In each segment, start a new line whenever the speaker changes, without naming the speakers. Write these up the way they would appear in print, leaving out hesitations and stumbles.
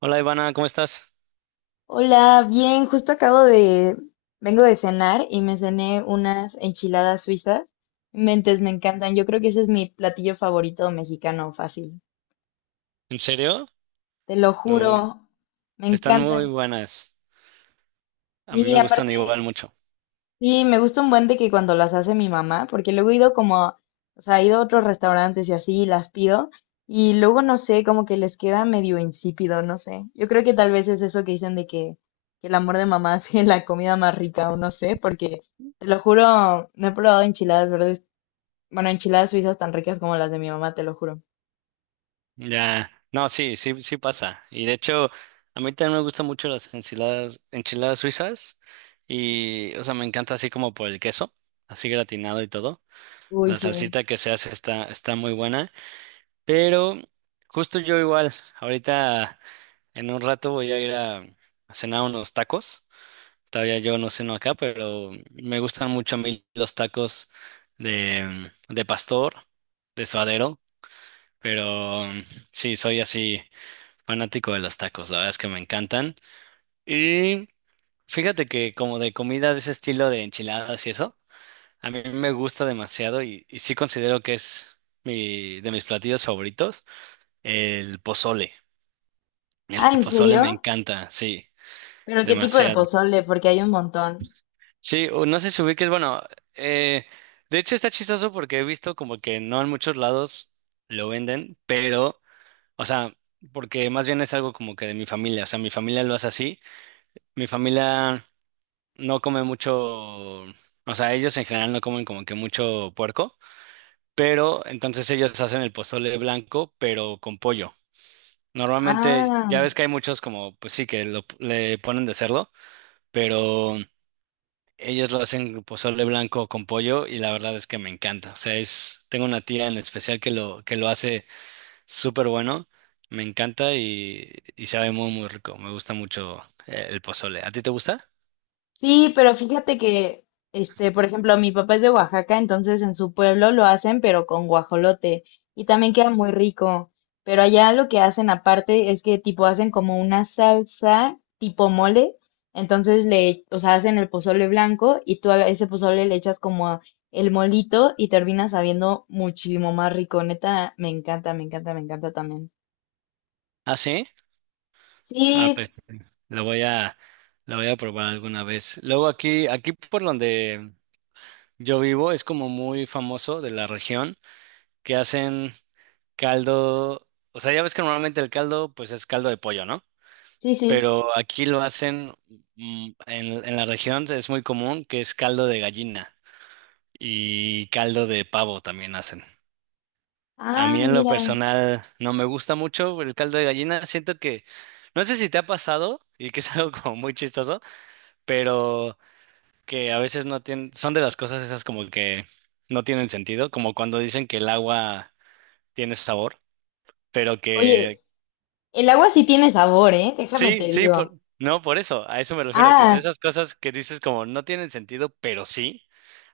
Hola Ivana, ¿cómo estás?
Hola, bien, justo acabo de, vengo de cenar y me cené unas enchiladas suizas. Mentes, me encantan. Yo creo que ese es mi platillo favorito mexicano, fácil.
¿En serio?
Te lo
No,
juro, me
están muy
encantan.
buenas. A mí
Y
me gustan
aparte,
igual mucho.
sí, me gusta un buen de que cuando las hace mi mamá, porque luego he ido como, o sea, he ido a otros restaurantes y así y las pido, y luego no sé, como que les queda medio insípido, no sé. Yo creo que tal vez es eso que dicen de que el amor de mamá hace la comida más rica, o no sé, porque te lo juro, no he probado enchiladas verdes, bueno, enchiladas suizas tan ricas como las de mi mamá, te lo juro.
Ya, no, sí, sí, sí pasa. Y de hecho, a mí también me gustan mucho las enchiladas, enchiladas suizas. Y, o sea, me encanta así como por el queso, así gratinado y todo.
Uy,
La
sí.
salsita que se hace está muy buena. Pero justo yo igual, ahorita en un rato voy a ir a cenar unos tacos. Todavía yo no ceno acá, pero me gustan mucho a mí los tacos de pastor, de suadero, pero sí, soy así fanático de los tacos, la verdad es que me encantan. Y fíjate que como de comida de ese estilo de enchiladas y eso, a mí me gusta demasiado y sí considero que es de mis platillos favoritos, el pozole. El
Ah, ¿en
pozole me
serio?
encanta, sí,
¿Pero qué tipo de
demasiado.
pozole? Porque hay un montón.
Sí, o no sé si ubiques, bueno, eh, de hecho está chistoso porque he visto como que no en muchos lados lo venden, pero, o sea, porque más bien es algo como que de mi familia, o sea, mi familia lo hace así, mi familia no come mucho, o sea, ellos en general no comen como que mucho puerco, pero entonces ellos hacen el pozole blanco, pero con pollo. Normalmente,
Ah.
ya ves que hay muchos como, pues sí, que lo, le ponen de cerdo, pero... Ellos lo hacen con pozole blanco con pollo y la verdad es que me encanta. O sea, es, tengo una tía en especial que lo hace súper bueno. Me encanta y sabe muy, muy rico. Me gusta mucho el pozole. ¿A ti te gusta?
Sí, pero fíjate que, este, por ejemplo, mi papá es de Oaxaca, entonces en su pueblo lo hacen, pero con guajolote, y también queda muy rico. Pero allá lo que hacen aparte es que tipo hacen como una salsa tipo mole, entonces le, o sea, hacen el pozole blanco y tú a ese pozole le echas como el molito y termina sabiendo muchísimo más rico. Neta, me encanta, me encanta, me encanta también.
¿Ah, sí? Ah,
Sí,
pues lo voy a, lo voy a probar alguna vez. Luego aquí, aquí por donde yo vivo es como muy famoso de la región que hacen caldo. O sea, ya ves que normalmente el caldo pues es caldo de pollo, ¿no?
sí, sí.
Pero aquí lo hacen, en la región es muy común que es caldo de gallina y caldo de pavo también hacen. A
Ah,
mí en lo
mira.
personal no me gusta mucho el caldo de gallina, siento que, no sé si te ha pasado y que es algo como muy chistoso, pero que a veces no tienen, son de las cosas esas como que no tienen sentido, como cuando dicen que el agua tiene sabor, pero
Oye,
que
el agua sí tiene sabor, ¿eh? Déjame
sí,
te
sí,
digo.
no, por eso, a eso me refiero, que de
Ah,
esas cosas que dices como no tienen sentido, pero sí,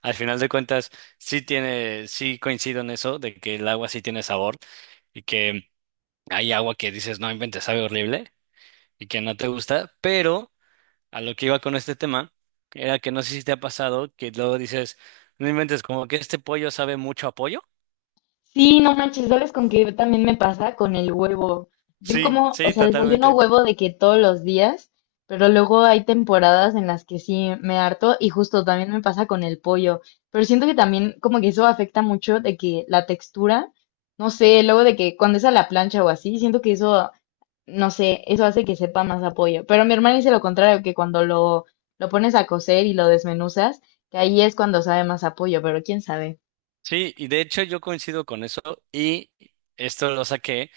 al final de cuentas, sí tiene, sí coincido en eso, de que el agua sí tiene sabor y que hay agua que dices, no inventes, sabe horrible y que no te gusta, pero a lo que iba con este tema era que no sé si te ha pasado que luego dices, no inventes, como que este pollo sabe mucho a pollo.
sí, no manches, ¿sabes con qué también me pasa? Con el huevo. Yo
Sí,
como, o
sí,
sea, desayuno
totalmente.
huevo de que todos los días, pero luego hay temporadas en las que sí me harto y justo también me pasa con el pollo. Pero siento que también como que eso afecta mucho de que la textura, no sé, luego de que cuando es a la plancha o así, siento que eso, no sé, eso hace que sepa más a pollo. Pero mi hermana dice lo contrario, que cuando lo pones a cocer y lo desmenuzas, que ahí es cuando sabe más a pollo, pero quién sabe.
Sí, y de hecho yo coincido con eso y esto lo saqué,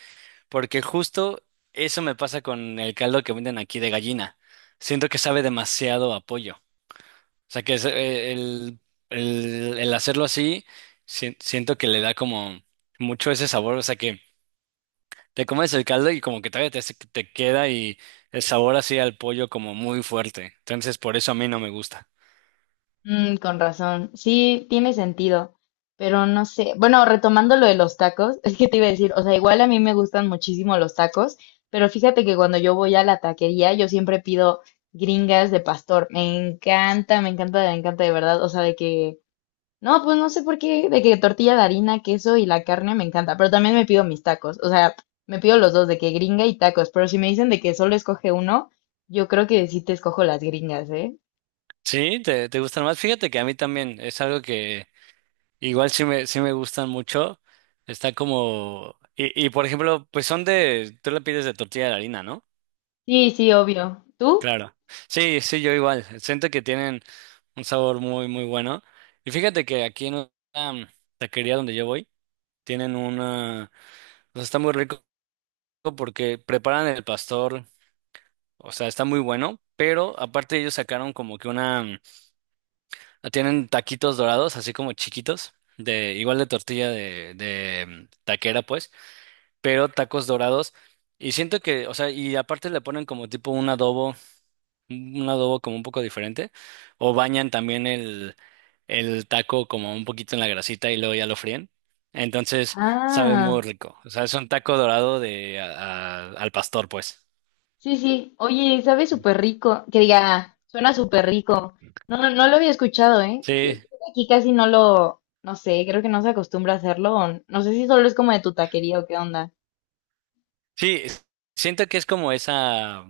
porque justo eso me pasa con el caldo que venden aquí de gallina. Siento que sabe demasiado a pollo. O sea, que es, el, el hacerlo así, siento que le da como mucho ese sabor. O sea, que te comes el caldo y como que todavía te, te queda y el sabor así al pollo como muy fuerte. Entonces, por eso a mí no me gusta.
Mm, con razón. Sí, tiene sentido, pero no sé. Bueno, retomando lo de los tacos, es que te iba a decir, o sea, igual a mí me gustan muchísimo los tacos, pero fíjate que cuando yo voy a la taquería, yo siempre pido gringas de pastor. Me encanta, me encanta, me encanta de verdad. O sea, de que, no, pues no sé por qué, de que tortilla de harina, queso y la carne me encanta, pero también me pido mis tacos. O sea, me pido los dos, de que gringa y tacos, pero si me dicen de que solo escoge uno, yo creo que sí te escojo las gringas, ¿eh?
Sí, te gustan más. Fíjate que a mí también es algo. Igual sí me gustan mucho. Está como... Y, y por ejemplo, pues son de... Tú la pides de tortilla de harina, ¿no?
Sí, sí, obvio. ¿Tú?
Claro. Sí, sí, yo igual. Siento que tienen un sabor muy, muy bueno. Y fíjate que aquí en la taquería donde yo voy, tienen una... O sea, está muy rico porque preparan el pastor. O sea, está muy bueno. Pero aparte ellos sacaron como que una... Tienen taquitos dorados, así como chiquitos. De, igual de tortilla de taquera, pues, pero tacos dorados. Y siento que, o sea, y aparte le ponen como tipo un adobo como un poco diferente, o bañan también el taco como un poquito en la grasita y luego ya lo fríen. Entonces sabe
Ah,
muy rico. O sea, es un taco dorado de al pastor, pues.
sí, sí. Oye, sabe súper rico. Que diga, suena súper rico. No, no, no lo había escuchado, ¿eh?
Sí,
Que- aquí casi no lo, no sé, creo que no se acostumbra a hacerlo. O no sé si solo es como de tu taquería o qué onda.
sí, siento que es como esa,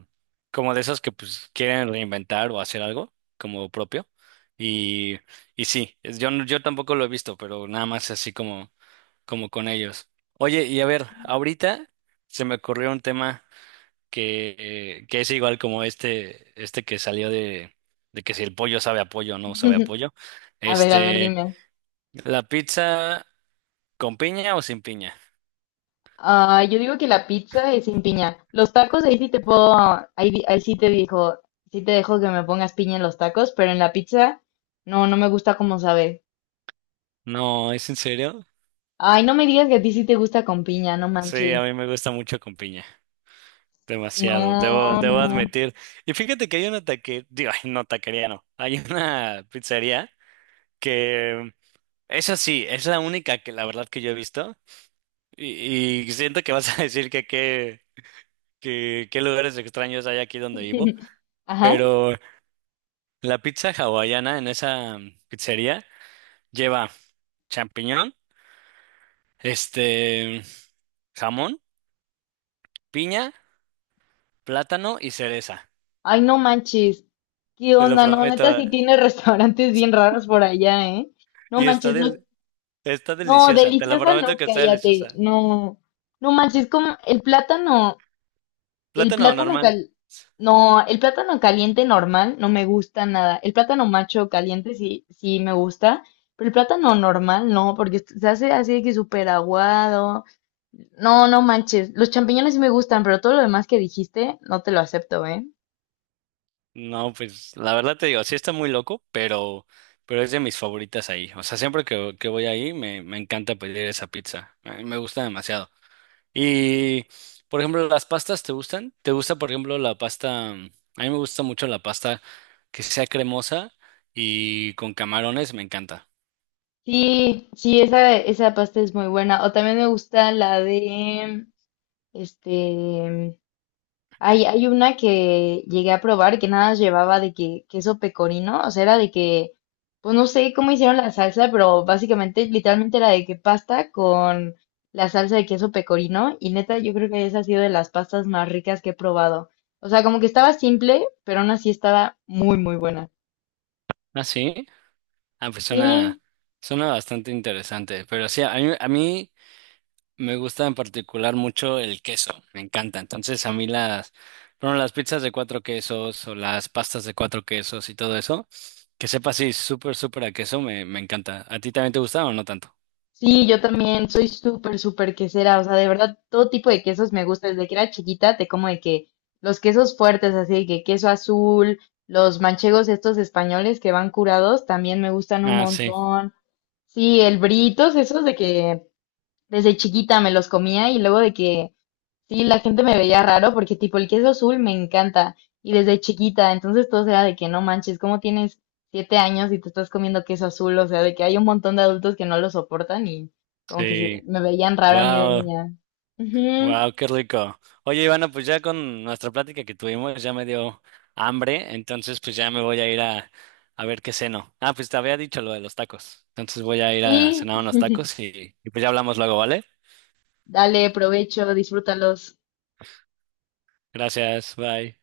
como de esos que pues quieren reinventar o hacer algo como propio. Y, y sí, yo, yo tampoco lo he visto, pero nada más así como como con ellos. Oye, y a ver, ahorita se me ocurrió un tema que, que es igual como este que salió de que si el pollo sabe a pollo o no sabe a pollo.
A ver,
Este,
dime.
¿la pizza con piña o sin piña?
Ah, yo digo que la pizza es sin piña. Los tacos ahí sí te puedo, ahí, ahí sí te dijo, sí te dejo que me pongas piña en los tacos, pero en la pizza no, no me gusta como sabe.
No, ¿es en serio?
Ay, no me digas que a ti sí te gusta con piña, no
Sí,
manches.
a mí me gusta mucho con piña. Demasiado, debo,
No,
debo
no.
admitir. Y fíjate que hay una taquería, digo, ay, no, taquería no. Hay una pizzería que, esa sí, es la única que la verdad que yo he visto. Y siento que vas a decir que qué lugares extraños hay aquí donde vivo,
Ajá.
pero la pizza hawaiana en esa pizzería lleva champiñón, este, jamón, piña, plátano y cereza.
Ay, no manches. ¿Qué
Te lo
onda? No,
prometo.
neta, sí tiene restaurantes bien raros por allá, ¿eh? No
Y está
manches, lo...
está
No,
deliciosa, te lo
deliciosa,
prometo
no,
que está
cállate.
deliciosa.
No, no manches, como el
Plátano
plátano
normal.
cal... No, el plátano caliente normal no me gusta nada. El plátano macho caliente sí, sí me gusta, pero el plátano normal no, porque se hace así de que súper aguado. No, no manches. Los champiñones sí me gustan, pero todo lo demás que dijiste no te lo acepto, ¿eh?
No, pues la verdad te digo, sí está muy loco, pero es de mis favoritas ahí. O sea, siempre que voy ahí me, me encanta pedir esa pizza. Me gusta demasiado. Y, por ejemplo, ¿las pastas te gustan? ¿Te gusta, por ejemplo, la pasta? A mí me gusta mucho la pasta que sea cremosa y con camarones, me encanta.
Sí, sí, esa pasta es muy buena. O también me gusta la de, este, hay una que llegué a probar que nada más llevaba de que queso pecorino, o sea, era de que, pues no sé cómo hicieron la salsa, pero básicamente, literalmente era de que pasta con la salsa de queso pecorino. Y neta, yo creo que esa ha sido de las pastas más ricas que he probado. O sea, como que estaba simple, pero aún así estaba muy, muy buena.
¿Ah, sí? Ah, pues suena,
Sí,
suena bastante interesante. Pero sí, a mí me gusta en particular mucho el queso, me encanta. Entonces a mí las, bueno, las pizzas de cuatro quesos o las pastas de cuatro quesos y todo eso, que sepa así súper, súper a queso, me encanta. ¿A ti también te gusta o no tanto?
sí, yo también soy súper, súper quesera, o sea, de verdad, todo tipo de quesos me gusta. Desde que era chiquita, te como de que los quesos fuertes, así de que queso azul, los manchegos estos españoles que van curados, también me gustan un
Ah, sí,
montón. Sí, el britos, esos de que desde chiquita me los comía y luego de que sí, la gente me veía raro porque tipo el queso azul me encanta y desde chiquita, entonces todo era de que no manches, ¿cómo tienes 7 años y te estás comiendo queso azul? O sea, de que hay un montón de adultos que no lo soportan y como que sí,
sí.
me veían raro a mí de
Wow,
niña. Ujú,
wow, qué rico. Oye, Ivana, pues ya con nuestra plática que tuvimos ya me dio hambre, entonces pues ya me voy a ir a ver qué ceno. Ah, pues te había dicho lo de los tacos. Entonces voy a ir a
sí,
cenar unos tacos y pues ya hablamos luego, ¿vale?
dale provecho, disfrútalos.
Gracias, bye.